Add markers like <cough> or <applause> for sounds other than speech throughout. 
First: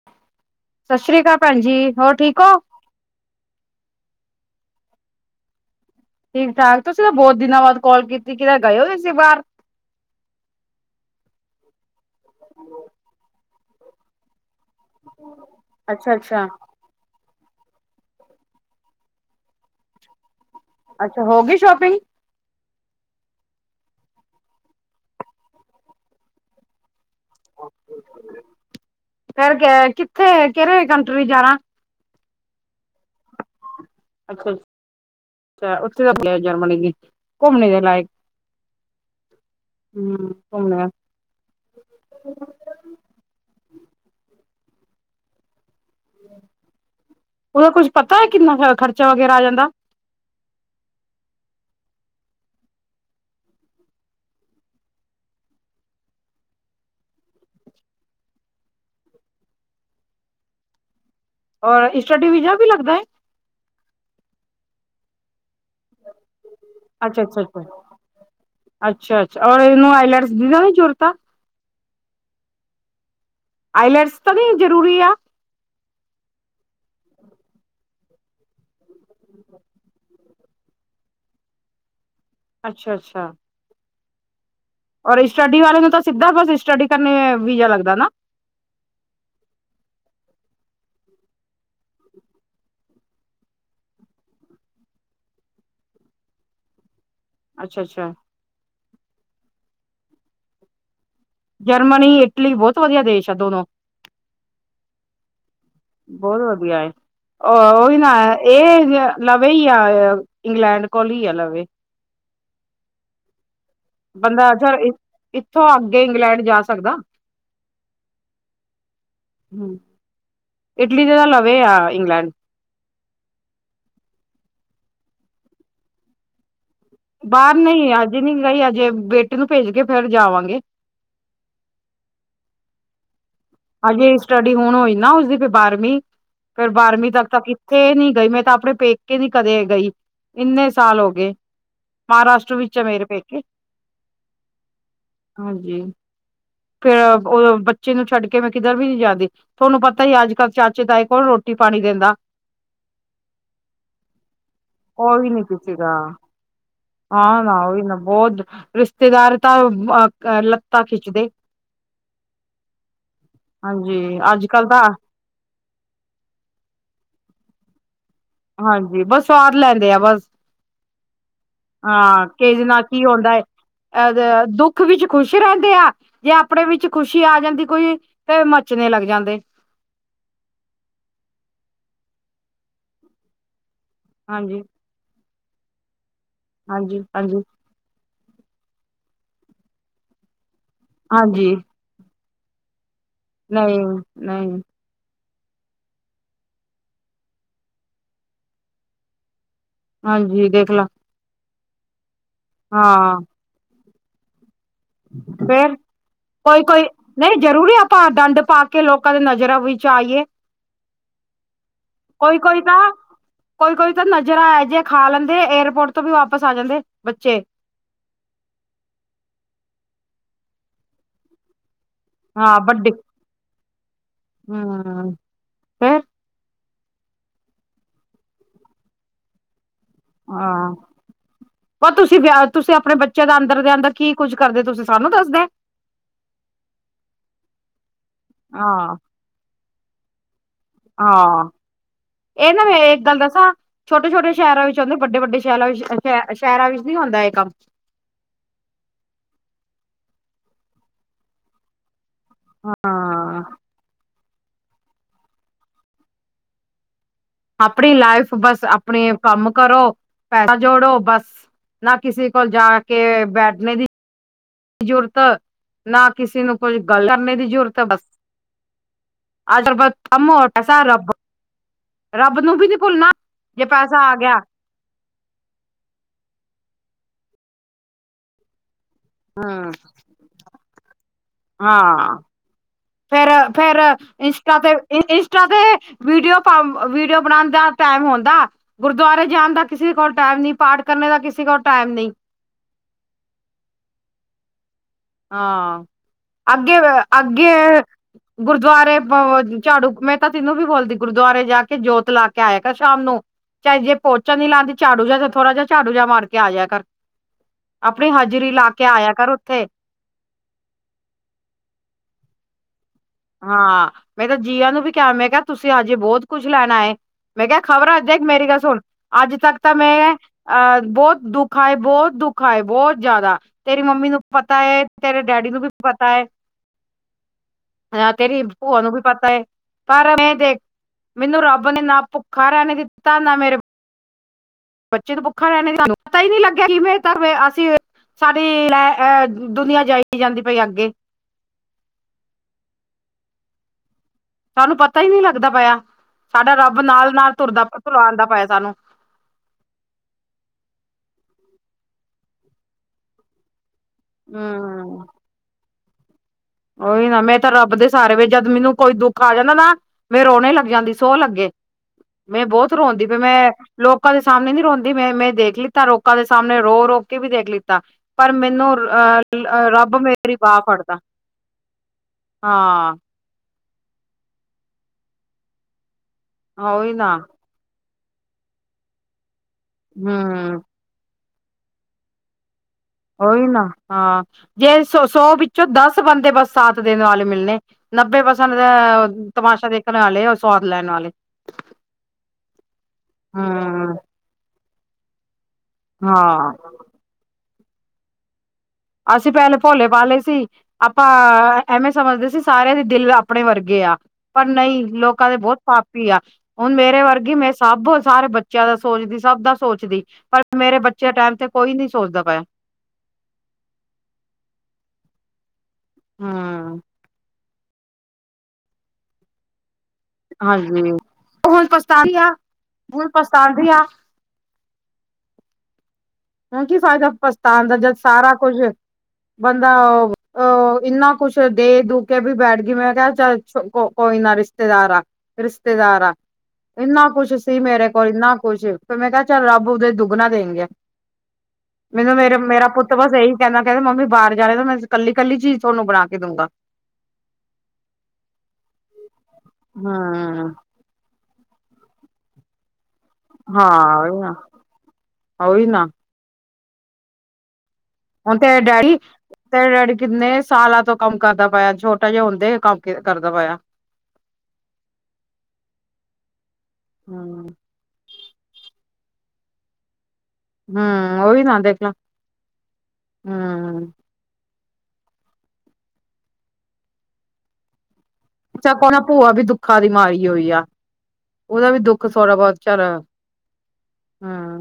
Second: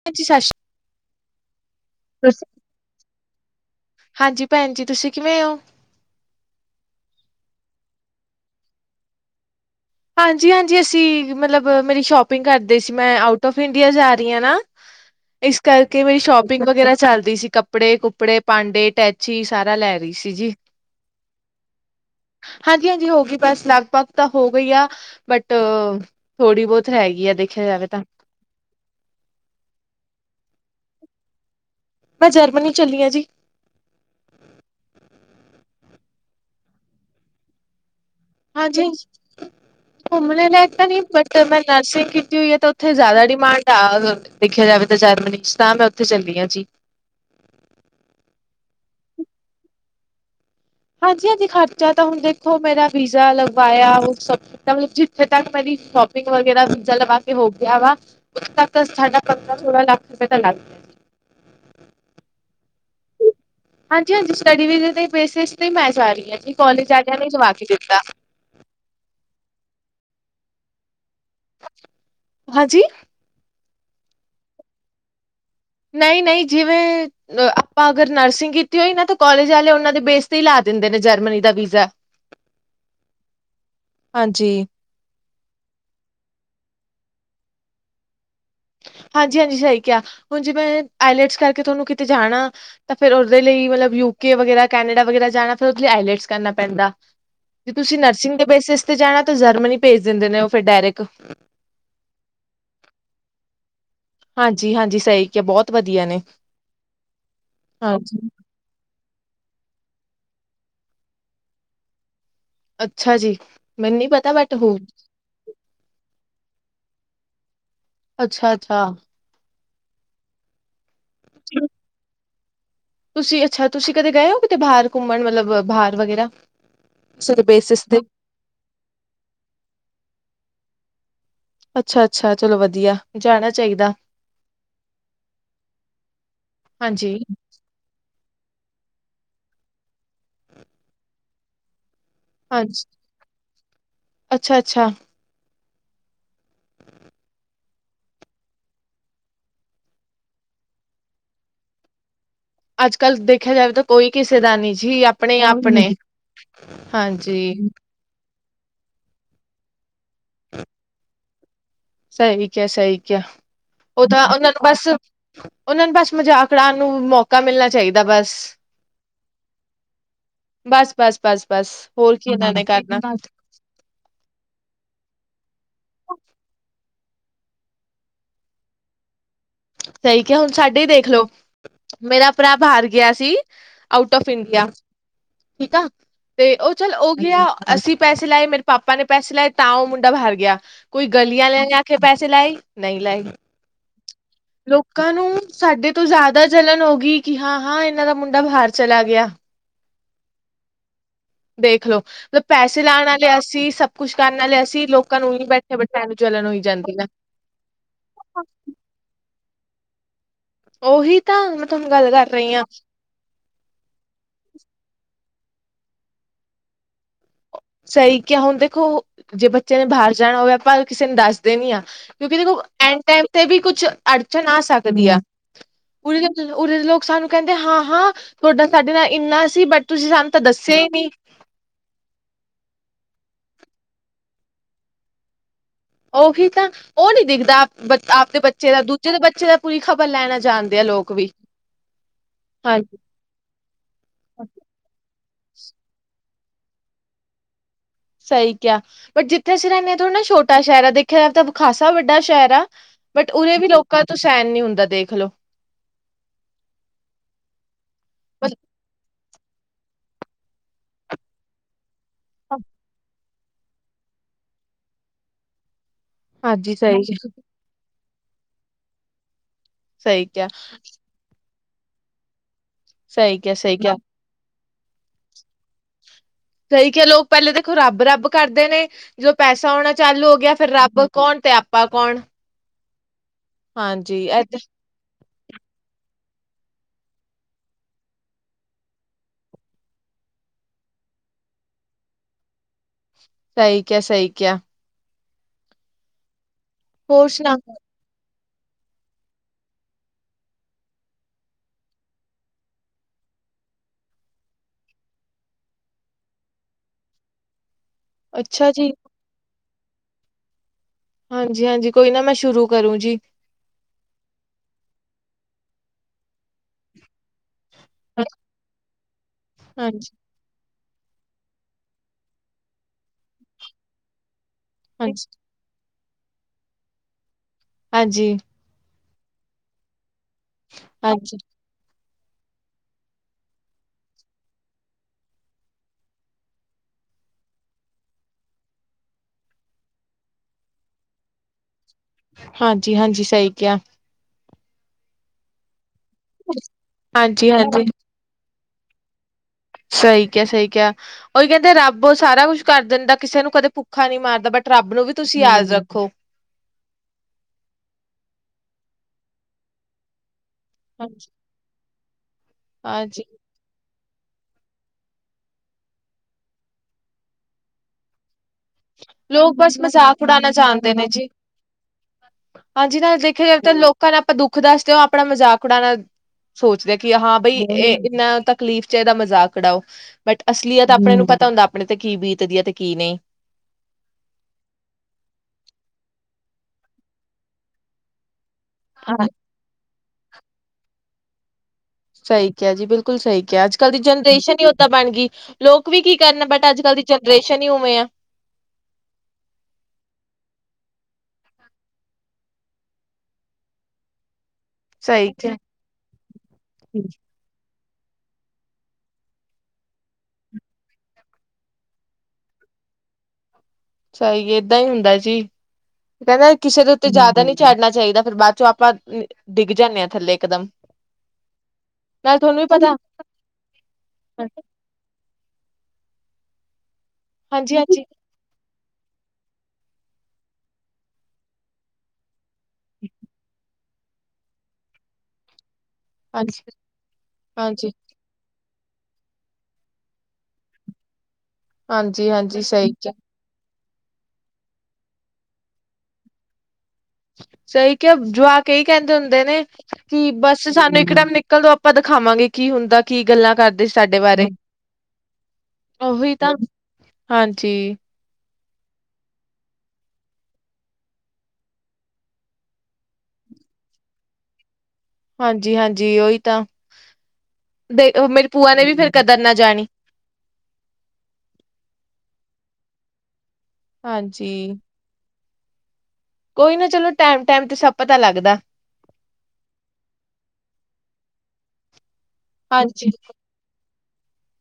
<inaudible> ਸਤਿ ਸ੍ਰੀ ਅਕਾਲ ਭੈਣ ਜੀ ਹੋਰ ਠੀਕ ਹੋ ਸ਼੍ਰੀ ਹਾਂਜੀ ਭੈਣ ਜੀ ਤੁਸੀਂ ਕਿਵੇਂ ਹੋ ਠੀਕ ਠਾਕ ਤੁਸੀਂ ਤਾਂ ਬਹੁਤ ਦਿਨਾਂ ਬਾਅਦ ਕਾਲ ਕੀਤੀ ਕਿਤੇ ਗਏ ਹੋ ਅਸੀਂ ਬਾਹਰ ਹਾਂਜੀ ਹਾਂਜੀ ਅਸੀਂ ਮਤਲਬ ਮੇਰੀ ਸ਼ੋਪਿੰਗ ਕਰਦੇ ਸੀ ਮੈਂ ਆਊਟ ਆਫ ਇੰਡੀਆ ਜਾ ਰਹੀ ਹਾਂ ਨਾ ਇਸ ਕਰਕੇ ਅੱਛਾ ਮੇਰੀ ਅੱਛਾ ਸ਼ੋਪਿੰਗ ਵਗੈਰਾ ਚੱਲਦੀ ਸੀ ਕੱਪ ਕੱਪੜੇ ਕੁਪੜੇ ਪਾਂਡੇ ਟੈਚੀ ਸਾਰਾ ਲੈ ਰਹੀ ਸੀ ਜੀ ਅੱਛਾ ਹੋ ਗਈ ਸ਼ੋਪਿੰਗ ਹਾਂਜੀ ਹਾਂਜੀ ਹੋ ਗਈ ਬਸ ਲਗਭਗ ਤਾਂ ਹੋ ਈ ਆ ਬਟ ਥੋੜ੍ਹੀ ਬਹੁਤ ਹੈ ਗਈ ਆ ਦੇਖਿਆ ਜਾਵੇ ਤਾਂ ਫਿਰ ਕਿੱਥੇ ਕਿਹੜੇ ਕੰਟਰੀ ਜਾਣਾ ਮੈਂ ਜਰਮਨੀ ਚ ਚੱਲੀ ਹਾਂ ਜੀ ਅੱਛਾ ਉੱਥੇ ਤਾਂ ਫੇਰ ਜਰਮਨੀ ਘੁੰਮਣ ਦੇ ਲਾਇਕ ਹਾਂਜੀ ਹ ਹਮ ਘੁੰਮਣ ਲਾਇਕ ਘੁੰਮਣੇ ਤਾਂ ਨੀ ਬਟ ਮੈਂ ਨਰਸਿੰਗ ਕੀਤੀ ਹੋਈ ਹੈ ਤਾਂ ਉੱਥੇ ਜ਼ਿਆਦਾ ਡਿਮਾਂਡ ਆ ਦੇਖਿਆ ਜਾਵੇ ਤਾਂ ਜਰਮਨੀ ਚ ਤਾਂ ਮੈਂ ਉੱਥੇ ਚੱਲਦੀ ਹਾਂ ਜੀ ਉਹਦਾ ਕੁੱਝ ਪਤਾ ਹੈ ਕਿੰਨਾ ਖਰਚਾ ਵਗੈਰਾ ਆ ਜਾਂਦਾ ਹਾਂਜੀ ਹਾਂਜੀ ਖਰਚਾ ਤਾਂ ਹੁਣ ਦੇਖੋ ਮੇਰਾ ਵੀਜ਼ਾ ਲਗਵਾਇਆ ਉਹ ਸਭ ਤਾਂ ਮਤਲਬ ਜਿੱਥੇ ਤੱਕ ਮੈਰੀ ਸ਼ੌਪਿੰਗ ਵਗੈਰਾ ਲਵਾ ਕੇ ਹੋ ਗਿਆ ਵਾ ਤਾਂ ਸਾਡਾ ਪੰਦਰਾਂ ਸੋਲਾ ਲੱਖ ਰੁਪ ਤਾਂ ਲਗਦਾ ਔਰ ਸਟਡੀ ਵਿਜ਼ਾ ਵੀ ਲੱਗਦਾ ਏ ਹਾਂਜੀ ਹਾਂਜੀ ਸਟੱਡੀ ਬੇਸਿਸ ਤੇ ਮੈਂ ਜਾ ਰਹੀ ਹਾਂ ਕਿ ਕਾਲਜ ਵਾਲਿਆਂ ਅੱਛਾ ਨੇ ਅੱਛਾ ਜਵਾ ਕੇ ਅੱਛਾ ਦਿੱਤਾ ਅੱਛਾ ਅੱਛਾ ਔਰ ਇਹਨੂੰ ਆਈਲਤਸ ਦੀ ਤਾਂ ਜਰੂਰਤ ਹਾਂਜੀ ਆਈਲੈਟਸ ਤਾਂ ਨੂੰ ਜ਼ਰੂਰੀ ਆ ਨਹੀਂ ਨਹੀਂ ਜਿਵੇਂ ਆਪਾਂ ਅਗਰ ਨਰਸਿੰਗ ਕੀਤੀ ਹੋਈ ਨਾ ਤਾਂ ਕੋਲਜ ਵਾਲੇ ਉਹਨਾਂ ਦੇ ਬੇਸ ਲਾ ਦਿੰਦੇ ਨੇ ਜਰਮਨੀ ਦਾ ਵੀਜ਼ਾ ਅੱਛਾ ਅੱਛਾ ਹਾਂਜੀ ਔਰ ਸਟੱਡੀ ਵਾਲੇ ਨੂੰ ਤਾਂ ਸਿੱਧ ਬਸ ਸਟੱਡੀ ਕਰਨ ਵੀਜ਼ਾ ਲੱਗਦਾ ਨਾ ਹਾਂਜੀ ਹਾਂਜੀ ਸਹੀ ਕਿਹਾ ਹੁਣ ਜਿਵੇ ਆਈਲੈਟਸ ਕਰਕੇ ਤੁਹਾਨੂੰ ਕਿਤੇ ਜਾਣਾ ਤੇ ਫੇਰ ਉਹਦੇ ਲਈ ਮਤਲਬ ਯੂਕੇ ਵਗੈਰਾ ਕੈਨੇਡਾ ਵਗੈਰਾ ਜਾਣਾ ਫਿਰ ਉਹਦੇ ਆਲਟਸ ਕਰਨਾ ਪੈਂਦਾ ਜੇ ਅੱਛਾ ਤੁਸੀਂ ਅੱਛਾ ਨਰਸਿੰਗ ਦੇ ਬੇਸਿਸ ਤੇ ਜਾਣਾ ਤਾਂ ਜਰਮਨੀ ਭੇਜ ਦਿੰਦੇ ਨੇ ਉਹ ਫਿਰ ਡਾਇਰੈਕਟ ਜਰਮਨੀ ਇਟਲੀ ਬਹੁਤ ਵਧੀਆ ਦੇਸ਼ ਆ ਦੋਨੋ ਹਾਂਜੀ-ਹਾਂਜੀ ਸਹੀ ਕਿਹਾ ਬਹੁਤ ਵਧੀਆ ਨੇ। ਬਹੁਤ ਵਧੀਆ ਉਹੀ ਨਾ ਹਾਂਜੀ, ਇਹ ਲਵੇ ਹੀ ਆ ਇੰਗਲੈਂਡ ਕੋਲ ਹੀ ਆ ਲਵੇ ਅੱਛਾ ਜੀ ਮੈਨੂੰ ਨੀ ਪਤਾ ਬੰਦਾ ਬਟ ਹੋ ਇੱਥੋਂ ਅੱਗੇ ਇੰਗਲੈਂਡ ਜਾ ਸਕਦਾ ਅੱਛਾ ਅੱਛਾ ਹਾਂ ਇਟਲੀ ਦੇ ਤਾਂ ਲਵੇ ਆ ਇੰਗਲੈਂਡ ਤੁਸੀਂ ਅੱਛਾ ਤੁਸੀਂ ਕਦੇ ਗਏ ਹੋ ਕਿਤੇ ਬਾਹਰ ਘੁੰਮਣ ਮਤਲਬ ਬਾਹਰ ਵਗੈਰਾ ਕਿਸੇ ਦੇ ਬਾਹਰ ਬੇਸਿਸ ਨਹੀਂ ਤੇ? ਅੱਜ ਨੀ ਗਹੀ ਅਜੇ ਬੇਟੇ ਨੂੰ ਭੇਜ ਕੇ ਫੇਰ ਜਾਵਾਂਗੇ ਅੱਛਾ ਅੱਛਾ ਚਲੋ ਵਧੀਆ ਜਾਣਾ ਚਾਹੀਦਾ ਹਜੇ ਸਟੱਡੀ ਹੁਣ ਹੋਈ ਨਾ ਉਸਦੀ ਫ ਬਾਰਵੀਂ ਫੇਰ ਬਾਰਵੀਂ ਤੱਕ ਹਾਂਜੀ-ਹਾਂਜੀ, ਤਾਂ ਥੇ ਨੀ ਗਈ ਮੈਂ ਤਾਂ ਆਪਣੇ ਪੇਕੇ ਨੀ ਕਦੇ ਗਈ ਇੰਨੇ ਸਾਲ ਹੋ ਗਏ ਮਹਾਰਾਸ਼ਟਰ ਵਿੱਚ ਆ ਮੇਰੇ ਪੇਕੇ ਅੱਛਾ-ਅੱਛਾ। ਹਾਂਜੀ ਫੇਰ ਉਹ ਬੱਚੇ ਨੂੰ ਛੱਡ ਕਿਵੇਂ ਕਿੱਧਰ ਵੀ ਨੀ ਜਾਂਦੀ ਤੁਹਾਨੂੰ ਪਤਾ ਹੀ ਅੱਜ ਕੱਲ੍ਹ ਚਾਚੇ ਤਾਏ ਕੋਲ ਰੋਟੀ ਪਾਣੀ ਦਿੰਦਾ ਅੱਜ ਕੱਲ੍ਹ ਦੇਖਿਆ ਜਾਵੇ ਤਾਂ ਕੋਈ ਕਿਸੇ ਦਾ ਨਹੀਂੀ ਸੀ ਉਹ ਵੀ ਆਪਣੇ ਨੀ ਕਿਸੇ ਆਪਣੇ ਦਾ ਹਾਂ ਨਾ ਉਹੀ ਨਾ ਬਹੁਤ ਰਿਸ਼ਤੇਦਾਰ ਤਾਂ ਲੱਤਾਂ ਖਿੱਚਦੇ ਸਹੀ ਕਿਹਾ ਸਹੀ ਕਿਹਾ ਹੈ ਹਾਂਜੀ ਉਹ ਤਾਂ ਅੱਜ ਉਹਨਾਂ ਨੂੰ ਕੱਲ ਤਾਂ ਬਸ ਉਹਨਾਂ ਨੂੰ ਬਸ ਮਜ਼ਾਕੜਾ ਨੂੰ ਮੌਕਾ ਮਿਲਣਾ ਚਾਹੀਦਾ ਬਸ ਹਾਂਜੀ ਬਸ ਸਵਾਦ ਲੈਂਦੇ ਆ ਬਸ ਬਸ ਬਸ ਬਸ ਬਸ ਹੋਰ ਕੀ ਇਹਨਾਂ ਨੇ ਕਰਨਾ ਅਹ ਦੁੱਖ ਵਿੱਚ ਖੁਸ਼ ਰਹਿੰਦੇ ਆ ਜੇ ਆਪਣੇ ਵਿੱਚ ਖੁਸ਼ੀ ਆ ਜਾਂਦੀ ਕੋਈ ਤੇ ਮੱਚਣੇ ਲੱਗ ਜਾਂਦੇ ਸਹੀ ਕਿਹਾ ਹੁਣ ਸਾਡੇ ਹੀ ਦੇਖਲਓ ਮੇਰਾ ਭਰਾ ਬਾਹਰ ਗਿਆ ਸੀ ਆਊਟ ਫ ਹਾਂਜੀ ਇੰਡੀਆ ਠੀਕ ਆ ਤੇ ਉਹ ਚੱਲ ਹਾਂਜੀ ਹੋ ਹਾਂਜੀ ਗਿਆ ਅਸੀਂ ਪੈਸੇ ਲਾਏ ਮੇਰੇ ਪਾਪਾ ਨੇ ਪੈਸੇ ਲਾਏ ਤਾਂ ਉਹ ਮੁੰਡਾ ਬਾਹਰ ਗਿਆ ਕੋਈ ਗਲੀਆਂ ਹਾਂਜੀ ਲੈ ਉਥੇ ਪੈਸੇ ਲਏ ਨਹੀਂ ਲਏ ਨਹੀਂ ਨਹੀਂ ਲੋਕਾਂ ਨੂੰ ਸਾਡੇ ਤੋਂ ਜ਼ਿਆਦਾ ਜਲਣ ਹੋ ਗਈ ਕਿ ਹਾਂ ਹਾਂ ਇਹਨਾਂ ਦਾ ਮੁੰਡਾ ਬਾਹਰ ਚਲਾ ਗਿਆ ਹਾਂਜੀ ਦੇਖ ਲ ਦੇਖਲੋ ਮਤਲਬ ਪੈਸੇ ਲਾਉਣ ਹਾਂ ਵਾਲੇ ਅਸੀਂ ਸਭ ਕੁੱਛ ਕਰਨ ਵਾਲੇ ਅਸੀਂ ਲੋਕ ਫੇਰ ਕੋਈ ਕੋਈ ਨਹੀਂ ਜਰੂਰੀ ਆਪਾਂ ਦੰਡ ਪਾ ਕੇ ਲੋਕ ਲੋਕਾਂ ਦੇ ਨਜ਼ਰਾਂ ਵਿੱਚ ਆਈਏ ਉਹੀ ਤਾਂ ਮੈਂ ਤੁਹਾਨੂੰ ਗੱਲ ਕਰ ਕੋਈ ਰਹੀ ਕੋਈ ਹਾਂ। ਤਾਂ ਕੋਈ ਕੋਈ ਤਾਂ ਨਜ਼ਰ ਜਿਹਾ ਖਾ ਲੈਂਦੇ ਏਅਰਪੋਰਟ ਤੋਂ ਵੀ ਵਾਪਸ ਆ ਜਾਂਦੇ ਬੱਚੇ ਸਹੀ ਕਿਹਾ ਹੁਣ ਦੇਖੋ ਜੇ ਬੱਚਿਆਂ ਨੇ ਬਾਹਰ ਜਾਣਾ ਹੋਵੇ ਆਪਾਂ ਕਿਸੇ ਨੂੰ ਦੱਸਦੇ ਨੀ ਆ ਕਿਉਂਕਿ ਹਾਂ ਦੇਖੋ ਵੱਡੇ ਐਂਡ ਟਾਈਮ ਤੇ ਵੀ ਕੁਛ ਅੜਚਨ ਆ ਸਕਦੀ ਹਮ ਆ ਫੇਰ ਪੂਰੀ ਦਿ ਉਰੇ ਦੇ ਲੋਕ ਸਾਨੂੰ ਕਹਿੰਦੇ ਹਾਂ ਹਾਂ ਤੁਹਾਡਾ ਸਾਡੇ ਨਾਲ ਇੰਨਾ ਸੀ ਬਟ ਤੁਸੀਂ ਸਾਨੂੰ ਤਾਂ ਹਾਂ ਦੱਸਿਆ ਹੀ ਨਹੀਂ ਪਰ ਤੁਸੀਂ ਵਿ ਤੁਸੀਂ ਆਪਣੇ ਬੱਚਿਆਂ ਦੇ ਅੰਦਰ ਦੇ ਅੰਦਰ ਕੀ ਕੁੱਝ ਕਰਦੇ ਤੁਸੀਂ ਸਾਨੂੰ ਦੱਸਦੇ ਉਹੀ ਤਾਂ ਉਹ ਨੀ ਦਿਖਦਾ ਆਪਦੇ ਬੱਚੇ ਦਾ ਹਾਂ ਦੂਜੇ ਦੇ ਬੱਚੇ ਦਾ ਪੂਰੀ ਖ਼ਬਰ ਲੈਣਾ ਜਾਣਦਾ ਹਾਂ ਇਹ ਨਾ ਮੈਂ ਹਾਂਜੀ ਇੱਕ ਗੱਲ ਦੱਸਾਂ ਛੋਟੇ ਛੋਟੇ ਸ਼ਹਿਰਾਂ ਵਿੱਚ ਆਉਂਦੇ ਵੱਡੇ ਵੱਡੇ ਸ਼ਹਿਰਾਂ ਸ਼ ਸ਼ਹਿਰਾਂ ਵਿੱਚ ਨਹੀ ਹੁੰਦਾ ਇਹ ਕੰਮ ਸਹੀ ਕਿਆ ਬ ਜਿੱਥੇ ਅਸੀਂ ਰਹਿੰਦੇ ਥੋੜ੍ਹਾ ਛੋਟ ਸ਼ਹਿਰ ਦੇ ਤਾਂ ਖਾਸਾ ਵੱਡਾ ਸ਼ਹਿਰ ਆ ਬਟ ਹਾਂ ਉਰੇ ਵੀ ਲੋਕਾਂ ਤੋਂ ਸਹਿਣ ਨੀ ਹੁੰਦਾ ਦੇਖ ਲੋ ਆਪਣੀ ਲਾਈਫ ਬਸ ਆਪਣੇ ਕੰਮ ਕਰੋ ਪੈਸਾ ਜੋੜੋ ਬਸ ਨਾ ਕਿਸੇ ਕੋਲ ਜਾ ਕੇ ਬੈਠਨ ਦੀ ਦੀ ਜ਼ਰੂਰਤ ਨਾ ਕਿਸੇ ਨੂੰ ਕੁੱਝ ਹਾਂਜੀ ਸਹੀ ਗਲਤ ਕਿਹਾ, ਕਰਨ ਦੀ ਜ਼ਰੂਰਤ ਬਸ ਬ ਸਹੀ ਤਮਾਰ ਕਿਹਾ ਰੱਬ ਨੂੰ ਵੀ ਨ ਭੁੱਲਣਾ ਸਹੀ ਕਿਹਾ ਜੇ ਸਹੀ ਕਿਹਾ ਪੈਸਾ ਆ ਗਿਆ ਸਹੀ ਕਿਹਾ ਲੋਕ ਪਹਿਲੇ ਦੇਖੋ ਰੱਬ ਰੱਬ ਕਰਦੇ ਨੇ ਜੋ ਪੈਸਾ ਹੂੰ ਆਉਣਾ ਚਾਲੂ ਹੋ ਗਿਆ ਫਿਰ ਰੱਬ ਕੌਣ ਤੇ ਆਪਾਂ ਹਾਂ ਕੌਣ ਫੇਰ ਫੇਰ ਹਾਂਜੀ ਇਹ ਇਸਸ਼ਕਾ ਤਾਂ ਤੇ ਇੰਸਟਾ ਤੇ ਵੀਡੀਓ ਪਾ ਵੀਡੀਓ ਬਣਾਉਣ ਦਾ ਟਾਈਮ ਹੁੰਦਾ ਗੁਰਦੁਆਰੇ ਜਾਣ ਦਾ ਕਿਸੇ ਕੋਲ ਟਾਈਮ ਨਹੀਂ ਪਾਠ ਕਰਨੇ ਦਾ ਕਿਸੇ ਕੋਲ ਟਾਈਮ ਨਹੀਂ ਸਹੀ ਕਿਆ ਸਹੀ ਕਿਆ ਹਾਂ ਅੱਗੇ ਹੋਰ ਅੱਗੇ ਸੁਣਾ ਗੁਰਦੁਆਰੇ ਝਾੜੂ ਮੈਂ ਤਾਂ ਤੈਨੂੰ ਵੀ ਬੋਲਦੀ ਗੁਰਦੁਆਰੇ ਜਾ ਕੇ ਜੋਤ ਲਾ ਕੇ ਆਇਆ ਕਰ ਸ਼ਾਮ ਨੂੰ ਚਾਹੇ ਪਹਚਣੀ ਲਾਂਦੀ ਝਾੂ ਜਾ ਤੇ ਥੋੜਾ ਜਿ ਝਾੜੂ ਜ ਜਾ ਮਾਰ ਆ ਜਾ ਕਰ ਆਪਣੀ ਹਾਜ਼ਰੀ ਲਾ ਅੱਛਾ ਕੇ ਜੀ ਆਇਆ ਕਰ ਉੱਥੇ ਹਾਂਜੀ ਹਾਂਜੀ ਕੋਈ ਨਾ ਮੈਂ ਸ਼ੁਰੂ ਕਰੂੰ ਜੀ ਹਾਂ ਮੈਂ ਤਾਂ ਜੀਆਂ ਨੂੰ ਵੀ ਕਿਹਾ ਮੈਂ ਕਿਹਾ ਤੁਸੀਂ ਹਜੇ ਬਹੁਤ ਕੁਝ ਲੈਣਾ ਹੈ ਮੈਂ ਕਿਹਾ ਖ਼ਬਰਾਂ ਦੇਖ ਮੇਰੀ ਗੱਲ ਸੁ ਹਣ ਅੱਜ ਤੱਕ ਤਾਂ ਹਾਂਜੀ ਮੈਂ ਅਹ ਬਹੁਤ ਦੁੱਖਏ ਬਹੁਤ ਦੁੱਖਏ ਬਹੁਤ ਜ਼ਿਆਦਾ ਤੇਰੀ ਮੰਮੀ ਨੂੰ ਪਤਾ ਹੈ ਤੇਰੇ ਹਾਂਜੀ, ਡੈਡੀ ਨੂੰ ਵੀ ਪਤਾ ਹੈ ਹ ਹਾਂਜੀ, ਤੇਰੀ ਭੂਆ ਨੂੰ ਵੀ ਪਤਾ ਹੈ ਪਰ ਮੈਂ ਦੇਖ ਹਾਂਜੀ, ਮੈਨੂੰ ਰੱਬ ਬ ਨੇ ਨਾ ਭੁੱਖਾ ਰਹਿ ਨੇ ਦਿੱਤਾ ਨਾ ਮੇਰੇ ਬੱਚੇ ਨੂੰ ਭੁੱਖਾ ਰਹਿਣੇ ਦੀ ਪਤਾ ਹੀ ਨਹੀ ਲੱਗਿਆ ਕਿਵੇਂ ਅਸੀਂ ਸਾਡੀ ਲੈ ਅਹ ਦੁਨੀਆਂ ਜਾਈ ਜਾਂਦੀ ਪਈ ਅੱਗੇ ਹਾਂਜੀ ਹਾਂਜੀ ਸਹੀ ਕਿਹਾ ਸਾਨੂੰ ਪਤਾ ਹੀ ਨਹੀ ਲੱਗਦਾ ਪਆ ਸਾਡਾ ਰੱਬ ਨਾਲ ਨਾਲ ਹਾਂਜੀ, ਤੁਰਦਾ ਹਾਂਜੀ ਤੁਰਵਾਉਣ ਦਾ ਪਾਇਆ ਸਾਨੂੰ ਸਹੀ ਕ ਸਹੀ ਕਿਹਾ ਹੈ ਉਹੀ ਕਹਿੰਦੇ ਰੱਬ ਸਾਰਾ ਕੁੱਛ ਕਰ ਦਿੰਦਾ ਕਿਸੇ ਨੂੰ ਕਦੇ ਔਖਾ ਨਹੀਂ ਮਾਰਦਾ ਬਟ ਰੱਬ ਨੂੰ ਵੀ ਤੁਸੀਂ ਯਾਦ ਰੱਖੋ ਉਓਹੀ ਨਾ ਮੈਂ ਤਾਂ ਰੱਬ ਦੇ ਸਾਰੇ ਵਜ ਜਦ ਮੈਨੂੰ ਕੋਈ ਦੁੱਖ ਆ ਜਾਂਦਾ ਨਾ ਮੈਂ ਰੋਣੇ ਲੱਗ ਜਾਂਦੀ ਸੋਹ ਲੱਗੇ ਮੈਂ ਬਹੁਤ ਰੋਦੀ ਪ ਹਾਂਜੀ ਮੈਂ ਲੋਕਾਂ ਦੇ ਸਾਹਮਣੇ ਨੀ ਰੋਂਦੀ ਮੈਂ ਮੈਂ ਦੇਖ ਲਿੱਤਾ ਲੋਕਾਂ ਦੇ ਸਾਹਮਣੇ ਰੋ ਰੋ ਕੇ ਵੀ ਦੇਖ ਲਿੱਤਾ ਪਰ ਮੈਨੂੰ ਲੋਕ ਅਹ ਬਸ ਰੱਬ ਮਜ਼ਾਕ ਮੇਰੀ ਉਡਾਣਾ ਬਾਂਹ ਚਾਹੁੰਦੇ ਫੜਦਾ ਨੇ ਜੀ ਹਾਂਜੀ ਹਾਂ ਨਾਲ ਦੇਖਿਆ ਜਾਵੇ ਤਾਂ ਲੋਕਾਂ ਨੇ ਆਪਾਂ ਦੁੱਖ ਦੱਸਦੇ ਹੋ ਆਪਣਾ ਮਜ਼ਾਕ ਉਡਾਉਣਾ ਉਹੀ ਸੋਚਦੇ ਕਿ ਨਾ ਹਾਂ ਬਈ ਇਹ ਇੰਨਾ ਤਕਲੀਫ਼ ਚ ਇਹਦਾ ਮਜ਼ਾਕ ਕਰਾਓ ਬਟ ਹਮ ਅਸਲੀ ਆਪਣੇ ਨੂੰ ਪਤਾ ਹੁੰਦਾ ਆਪਣੇ ਤੇ ਕੀ ਬੀਤਦੀ ਹੈ ਤੇ ਕੀ ਨਹੀਂ ਹੋਈ ਨਾ ਹਾਂ ਜੇ ਸੋ ਸੌ ਵਿੱਚੋਂ ਦਸ ਬੰਦੇ ਬਸ ਸਾਤ ਦੇਣ ਵਾਲ ਮਿਲਣੇ ਨੱਬੇ ਬਸ ਤਮਾਸ਼ਾ ਦੇਖਣ ਵਾਲੇ ਉਹ ਸਵਾਦ ਲੈਣ ਵਾਲੇ ਸਹੀ ਕਿਹਾ ਜੀ ਬਿਲਕੁਲ ਸਹੀ ਕਿਹਾ ਅੱਜ ਕੱਲ੍ਹ ਹੂੰ ਦੀ ਜਨਰੇਸ਼ਨ ਹੀ ਓਦਾਂ ਬਣ ਗਈ ਲੋਕ ਵੀ ਕੀ ਕਰਨ ਹਾਂ ਬਟ ਅੱਜ ਕੱਲ੍ਹ ਦੀ ਜਨਰੇਸ਼ਨ ਹੀ ਉਵੇਂ ਆ ਅਸੀਂ ਪਹਿਲੇ ਭੋਲੇ ਪਾਲਏ ਸੀ ਆਪਾਂ ਐਵੇਂ ਸਮਝਦੇ ਸੀ ਸਾਰਿਆਂ ਦੇ ਦਿਲ ਆਪਣੇ ਵਰਗੇ ਆ ਪਰ ਨਹੀਂ ਲੋਕਾਂ ਸਹੀ ਦੇ ਕਿਹਾ ਬਹੁਤ ਪਾਪੀ ਆ ਹੁਣ ਮੇਰੇ ਵਰਗੀ ਮੈਂ ਸਭ ਸਾਰੇ ਬੱਚਿਆਂ ਦਾ ਸੋਚਦੀ ਸਭ ਦਾ ਸੋਚਦੀ ਪਰ ਮੇਰੇ ਬੱਚੇ ਟਾਈਮ ਤੇ ਕੋਈ ਨੀ ਸੋਚਦਾ ਪਾਇਆ ਸਹੀ ਏਦਾਂ ਹੀ ਹੁੰਦਾ ਜੀ ਕਹਿੰਦਾ ਹੂੰ ਕਿਸੇ ਦੇ ਉੱਤੇ ਜ਼ਿਆਦਾ ਨਹੀਂ ਚੜਨਾ ਚਾਹੀਦਾ ਫਿਰ ਬਾਅ'ਚੋਂ ਆਪਾਂ ਡਿੱਗ ਜਾਂਨੇ ਆ ਥੱਲੇ ਇਕਦਮ, ਹਾਂਜੀ ਹੁਣ ਪਛਤਾਉਂਦੀ ਆ ਨਾਲੇ ਥੋਨੂੰ ਵੀ ਪਤਾ ਹੁਣ ਪਛਤਾਉਂਦੀ ਆ ਖਾੰਡ ਹੁਨ ਕੀ ਫ਼ਾਇਦਾ ਪਛਤਾਨ ਦਾ ਹਾਂਜੀ ਜਦ ਹਾਂਜੀ ਸਾਰਾ ਕੁਝ ਬੰਦਾ ਅ, ਇੰਨਾ ਕੁਛ ਦੇਦੁ ਕੇ ਵੀ ਬੈਠ ਕਿਵੇੈਂ ਕਿਹਾ ਚੱਲ ਕੋ ਕੋਈ ਨਾ ਰਿਸ਼ਤੇਦਾਰ ਆ ਰਿਸ਼ਤੇਦਾਰ ਆ ਹਾਂਜੀ ਇੰਨਾ ਕੁਛ ਸੀ ਮੇਰੇ ਹਾਂਜੀ ਕੋਲ ਇੰਨਾ ਕੁਛ ਫਿਰ ਮੈਂ ਕਿਹਾ ਚੱਲ ਰੱਬ ਉਹਦੇ ਦੁੱਗਣਾ ਦੇਣਗੇ ਮੈਨੂੰ ਹਾਂਜੀ ਮੇਰੇ ਹਾਂਜੀ ਮੇਰਾ ਪੁੱਤ ਸਹੀ ਕਿਹਾ ਬਸ ਇਹੀ ਕਹਿੰਦਾ ਕਹਿੰਦੇ ਮੰਮੀ ਬਾਹਰ ਜਾਣੇ ਤਾਂ ਮੈਂ ਕੱਲੀ ਕੱਲੀ ਚੀਜ਼ ਤੁਹਾਨੂੰ ਬਣਾ ਕੇ ਦਊਗਾ ਸਹੀ ਕਿਹਾ ਜਵਾਕਈ ਕਹਿੰਦੇ ਹੁੰਦੇ ਨੇ ਕਿ ਹੂੰ ਬਸ ਸਾਨੂੰ ਇੱਕ ਟਾਈਮ ਨ ਕਦੋ ਆਪਾਂ ਦਿਖਾਵਾਂਗੇ ਕੀ ਹੁੰਦਾ ਕੀ ਗੱਲਾਂ ਕਰਦੇ ਹਾਂ ਸਾਡੇ ਉਹੀ ਨਾ ਬਾਰੇ ਉਹੀ ਨਾ ਉਹੀ ਤਾਂ ਹਾਂਜੀ ਉਹ ਤੇ ਡੈਡੀ ਤੇਰੇ ਡੈਡੀ ਕਿੰਨੇ ਸਾਲਾਂ ਤੋਂ ਕੰਮ ਕਰਦਾ ਪਾਇਆ ਛੋਟਾ ਜਿਹਾ ਹੁੰਦੇ ਕੰਮ ਕਰਦਾ ਪਾਇਆ <unintelligible> ਹਾਂਜੀ ਹਾਂਜੀ ਉਓਹੀ ਤਾਂ ਹੂੰ ਦੇ ਮੇਰੀ ਪੂਆ ਨੇ ਵੀ ਫਿਰ ਕਦਰ ਨਾ ਜਾਣੀ ਹੂੰ, ਉਹੀ ਨਾ ਦੇਖਲਾ, ਹੂੰ। ਹਾਂਜੀ। ਕੋਈ ਨਾ ਚਲੋ ਟਾਇਮ-ਟਾਇਮ ਤੇ ਸਭ ਪਤਾ ਲੱਗਦਾ। ਦੇਖੋ ਨਾ ਭੂਆ ਵੀ ਨਾ ਦੁੱਖਾਂ ਦੀ ਮਾਰੀ ਹੋਈ ਆ, ਉਹਦਾ ਵੀ ਦੁੱਖ ਥੋੜਾ-ਬਹੋਤ ਹਾਂਜੀ।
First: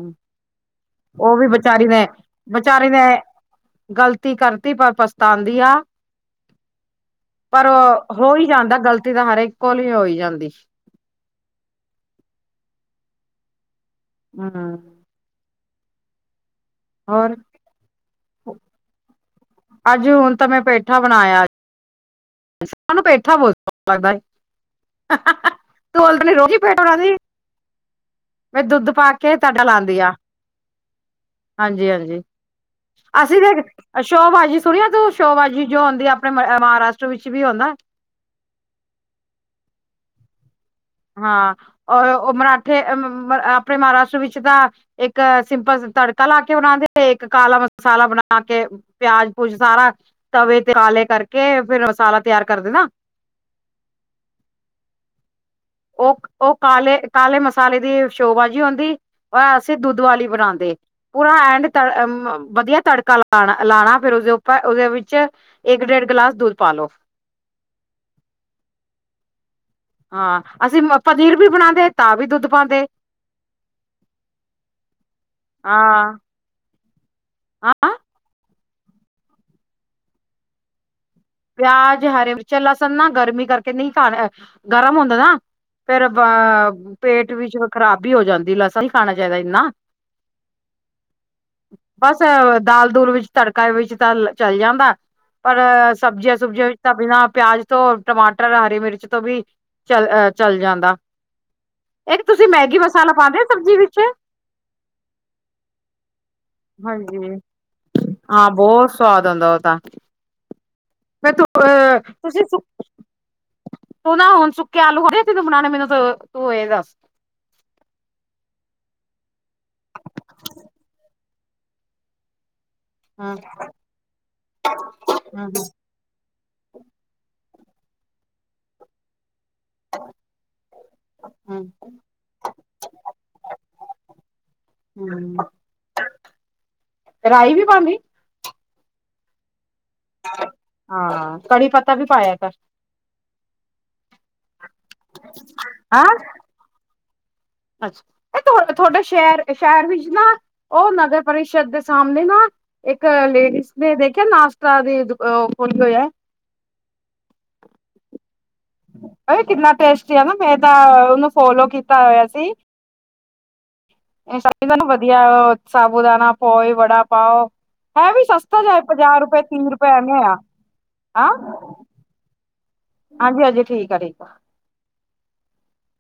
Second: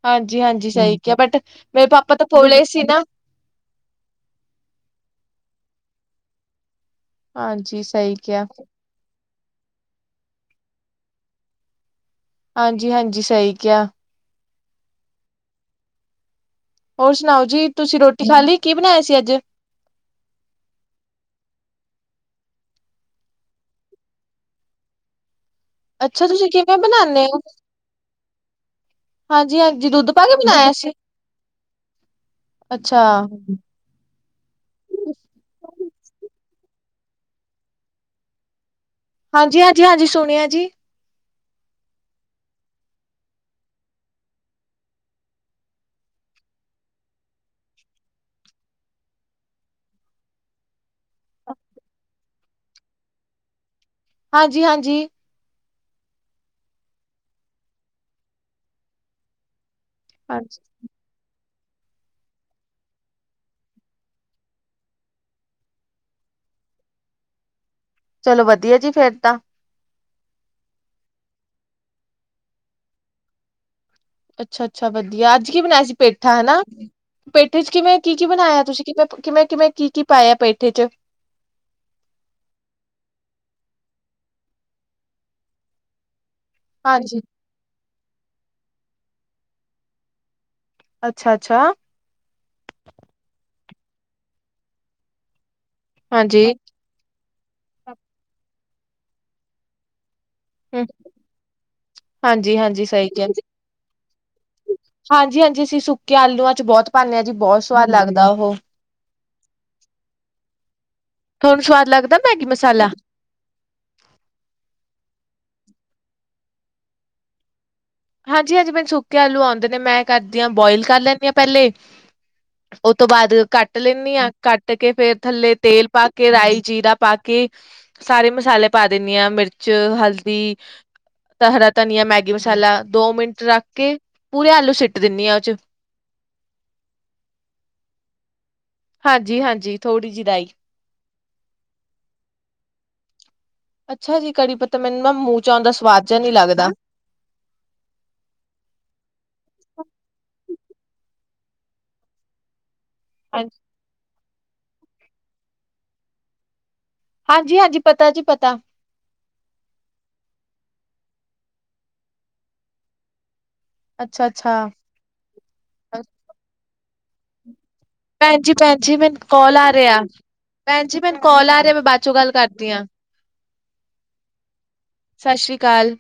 ਹਾਂਜੀ-ਹਾਂਜੀ ਸਹੀ ਬਟ, ਉਹ ਵੀ ਵਿਚਾਰੀ ਮੇਰੇ ਨੇ ਪਾਪਾ ਤਾ ਭੋਲੇ ਸੀ ਵਿਚਾਰੀ ਨੇ ਨਾ। ਗ਼ਲਤੀ ਕਰਤੀ, ਪਰ ਪਛਤਾਂਦੀ ਆ। ਪਰ ਹਾਂਜੀ ਸਹੀ ਹੋਈ ਕਿਹਾ, ਜਾਂਦਾ, ਗ਼ਲਤੀ ਤਾਂ ਹਰੇਕ ਕੋਲ ਹੀ ਹੋਈ ਜਾਂਦੀ। ਹਾਂਜੀ-ਹਾਂਜੀ, ਸਹੀ ਕਿਆ। ਹੂੰ ਹੋਰ ਸੁਣਾਓ ਜੀ, ਤੁਸੀਂ ਰੋਟੀ ਖਾਲੀ, ਕੀ ਬਣਾਇਆ ਸੀ ਅੱਜ? ਅੱਜ, ਹੁਣ ਤਾਂ ਮੈਂ ਪੇਠਾ ਬਣਾਇਆ। ਮਨੁੰ ਪੈਠਾ ਬਹੁਤ ਸਵਾਦ ਲੱਗਦਾ ਏ। ਅੱਛਾ ੋਲਣੀ ਰੋ ਤੁਸੀਂ ਕਿਵੇਂ ਪੇਠਾ ਖਾਂਦੀ ਬਣਾਨੇ ਓ? ਮੈਂ ਦੁੱਧ ਪਾਕੇ ਤਡਾ ਹਾਂਜੀ-ਹਾਂਜੀ ਲਾਂਦੀ ਆ। ਦੁੱਧ ਪਾ ਕੇ ਬਣਾਇਆ ਸੀ? ਹਾਂਜੀ-ਹਾਂਜੀ, ਅੱਛਾ ਅਸੀਂ ਦੇ ਸ਼ੋਬਾਜੀ ਸੁਣਿਆ ਤੂੰ, ਸ਼ੋਬਾਜੀ ਜੋ ਹੁੰਦੀ ਆਪਣੇ ਮਹਾਰਾਸ਼ਟਰ ਵਿੱਚ ਵੀ ਓਨਾ? ਹਾਂਜੀ-ਹਾਂਜੀ, ਹਾਂਜੀ ਸੁਣਿਆ ਜੀ। ਹਾਂ, ਉਹ ਉਹ ਮਰਾਠੇ ਅ, ਆਪਣੇ ਮਹਾਰਾਸ਼ਟਰ ਵਿੱਚ ਤਾਂ ਇੱਕ ਸਿੰਪਲ ਤੜਕਾ ਲਾਕੇ ਬਣਾਂਦੇ, ਇੱਕ ਕਾਲਾ ਮਸਾਲਾ ਬਣਾਕੇ ਪਿਆਜ-ਪੂਜ ਸਾਰਾ, ਤਵੇ ਤੇ ਕਾਲੇ ਕਰਕੇ ਫਿਰ ਮਸਾਲਾ ਤਿਆਰ ਕਰਦੇ ਨਾ। ਹਾਂਜੀ-ਹਾਂਜੀ। ਉਹ, ਉਹ ਕਾਲੇ, ਕਾਲੇ ਮਸਾਲੇ ਦੀ ਸ਼ੋਬਾਜੀ ਹੋਂਦੀ ਸੀ ਦੁੱਧ ਵਾਲੀ ਹਾਂਜੀ ਬਣਾਂਦੇ। ਪੂਰਾ ਐਂਣ ਤ, ਵਧੀਆ ਤੜਕਾ ਲਾਣਾ, ਲਾਣਾ ਫੇਰ ਉਸਦੇ ਉੱਪਰ, ਉਹਦੇ ਵਿੱਚ। ਇੱਕ-ਡੇਢ ਗਿਲਾਸ ਦੁੱਧ ਪਾਲੋ। ਚਲੋ ਵਧੀਆ ਜੀ ਫੇਰ ਤਾਂ। ਹਾਂ, ਅਸੀਂ ਪਨੀਰ ਵੀ ਬਣਾਂਦੇ ਤਾਂ ਵੀ ਦੁਧ ਪਾਂਦੇ। ਅੱਛਾ-ਅੱਛਾ ਵਧੀਆ, ਅੱਜ ਕੀ ਬਣਾਇਆ ਸੀ ਹਾਂ ਪੇਠਾ ਹਨਾ, ਪੇਠੇ'ਚ ਹਾਂ ਕਿਵੇਂ, ਕੀ-ਕੀ ਬਣਾਇਆ ਤੁਸੀ। ਕਿਵੇਂ, ਕਿਵੇਂ, ਕਿਵੇਂ ਕੀ-ਕੀ ਪਾਇਆ ਪੈਠੇ'ਚ। ਪਿਆਜ ਹਰੇ ਵਿੱਚ ਲਸਣ ਨਾ ਗਰਮੀ ਕਰਕੇ ਨਹੀਂ ਖਾਣਾ, ਗਰਮ ਹੋਂਦਾ ਨਾ। ਫੇਰ ਆਪਾਂ ਹਾਂਜੀ ਪੇਟ ਵਿੱਚ ਖ਼ਰਾਬੀ ਹੋ ਜਾਂਦੀ‌ ਲਸਣ ਖਾਣਾ ਚਾਹੀਦਾ ਇੰਨਾ। ਅੱਛਾ-ਅੱਛਾ। ਬਸ ਦਾਲ-ਦੂਲ ਵਿੱਚ ਤੜਕਾ ਵਿੱਚ ਤਾਂ ਚਲ ਜਾਂਦਾ, ਪਰ ਸਬਜ਼ੀਆਂ- ਹਾਂਜੀ ਸੁਬਜ਼ੀਆ ਤਾਂ ਬਿਨਾਂ ਪਿਆਜ ਤੋਂ ਟਮਾਟਰ, ਹਰੀ ਮਿਰਚ ਤੋਂ ਵੀ ਚਲਹ ਚਲ ਹੂੰ ਜਾਂਦਾ। ਇਹ ਤੁਸੀਂ ਹਾਂਜੀ ਮੈਗੀ ਹਾਂਜੀ ਸਹੀ ਮਸਾਲਾ ਕਿਹਾ ਪਾਂਦੇ ਹੋ ਸਬਜ਼ੀ ਵਿੱਚ। ਹਾਂਜੀ ਹਾਂਜੀ ਅਸੀਂ ਸੁੱਕੇ ਆਲੂਆਂ ਚ ਬਹੁਤ ਪਾਉਂਦੇ ਹਾਂ ਜੀ ਹਾਂਜੀ ਬਹੁਤ ਸਵਾਦ ਲੱਗਦਾ ਹਾਂ ਉਹ। ਬਹੁਤ ਸਵਾਦ ਹੁੰਦਾ ਉਹ ਤਾਂ। ਮੈਂ ਤੁਹਾਨੂੰ ਤੂੰਹ, ਸਵਾਦ ਅ ਲੱਗਦਾ ਤੁਸੀ ਮੈਗੀ ਮਸਾਲਾ ਤੂੰ ਨਾ ਹੁਣ ਸੁੱਕੇ ਆਲੂ ਖ ਤੀਨੂੰ ਬਣਾਣੇ, ਮੈਨੂੰ ਤੂੰ ਇਹ ਦੱਸ। ਹਾਂਜੀ-ਹਾਂਜੀ, ਮੈਨ ਸੁੱਕੇ ਆਲੂ ਆਉਂਦੇ ਨੇ, ਮੈਂ ਕਰਦੀ ਹਾਂ ਬੌਈਲ ਕਰ ਲੈਂਨੀ ਹਾਂ ਪਹਿਲੇ। ਉਹ ਤੋਂ ਬਾਅਦ ਹਮ ਕੱਟ ਲੇਨੀਂ ਆਂ, ਕੱਟਕੇ ਫੇਰ ਹਮ ਥੱਲੇ ਤੇਲ ਪਾਕੇ ਰਾਈ, ਜੀਰਾ ਪਾਕੇ ਸਾਰੇ ਮਸਾਲੇ ਪਾ ਦਿੰਨੀ ਆਂ, ਮਿਰਚ ਚ ਹਲਦੀ, ਹਰਾ ਹਮ ਧਨੀਆ, ਮੈਗੀ ਮਸਾਲਾ ਦੋ ਮਿੰਟ ਰੱਖਕੇ, ਪੂਰੇ ਆਲੂ ਸਿੱਟ ਦਿੰਨਾ ਆਂ, ਹਮ ਉਹ'ਚ। ਰਾਈ ਵੀ ਪਾਂਦੀ? ਹਾਂਜੀ-ਹਾਂਜੀ, ਥੋੜੀ ਜੀ ਰਾਈ। ਹਾਂ, ਕੜੀ ਪੱਤਾ ਵੀ ਪਾਇਆ ਕਰ। ਅੱਛਾ ਜੀ ਕੜੀ ਪੱਤਾ ਮੈਨੂੰ ਨਾ ਮੂੰਹ ਚ ਆਉਣ ਦਾ ਸਵਾਦ ਜਾ ਨੀ ਲੱਗਦਾ। ਅੱਛ ਇਹ ਤੁਹਾਡਾ ਸ਼ਹਿਰ, ਸ਼ਹਿਰ ਵਿੱਚ ਨਾ ਉਹ ਨਗਰ ਪਰਿਸ਼ਦ ਦੇ ਸਾਮਣੇ ਨਾ ਇੱਕ ਲੇਡੀਜ਼ ਨੇ ਦੇਖਿਆ ਨਾਸ਼ਤਾ ਦੀ ਦੁ ਉਹ ਖੋਲਿਆ ਹੋਈਆ। ਹਾਂਜੀ-ਹਾਂਜੀ ਪਤਾ ਜੀ ਪਤਾ। ਕਿੰਨਾ ਟੇਸਟੀ ਆਨਾ ਮੈਂ ਤਾਂ ਉਹਨੂੰ ਫੋਲੋ ਕੀਤਾ ਹੋਇਆ ਸੀ। ਅੱਛਾ-ਅੱਛਾ ਸਾਬਦਾਨ ਵਧੀਆ ਸਾਬੂਦਾਨਾ, ਪੋਹੇ, ਵੜਾ ਪਾਓ। ਹੈ ਵੀ ਭੈਣ ਜੀ ਸਸਤਾ ਭੈਣ ਜਾ ਜੀ ਮੈਨੂੰ ਪੰਜਾਹ ਰੁਪਏ ਕਾਲ ਤੀਹ ਆ ਰੁਪਏ ਰਿਹਾ ਐਵੇਂ ਆ ਭੈਣ ਜੀ ਮੈਨੂੰ ਕਾਲ ਆ ਰਿਹਾ ਮੈਂ ਬਾਦ ਚੋਂ ਗੱਲ ਕਰਦੀ ਹਾਂ। ਹਾਂਜੀ-ਹਾਂਜੀ, ਠੀਕ ਆ ਠੀਕ ਆ। ਸਸ ਸ਼੍ਰੀ ਕਾਲ।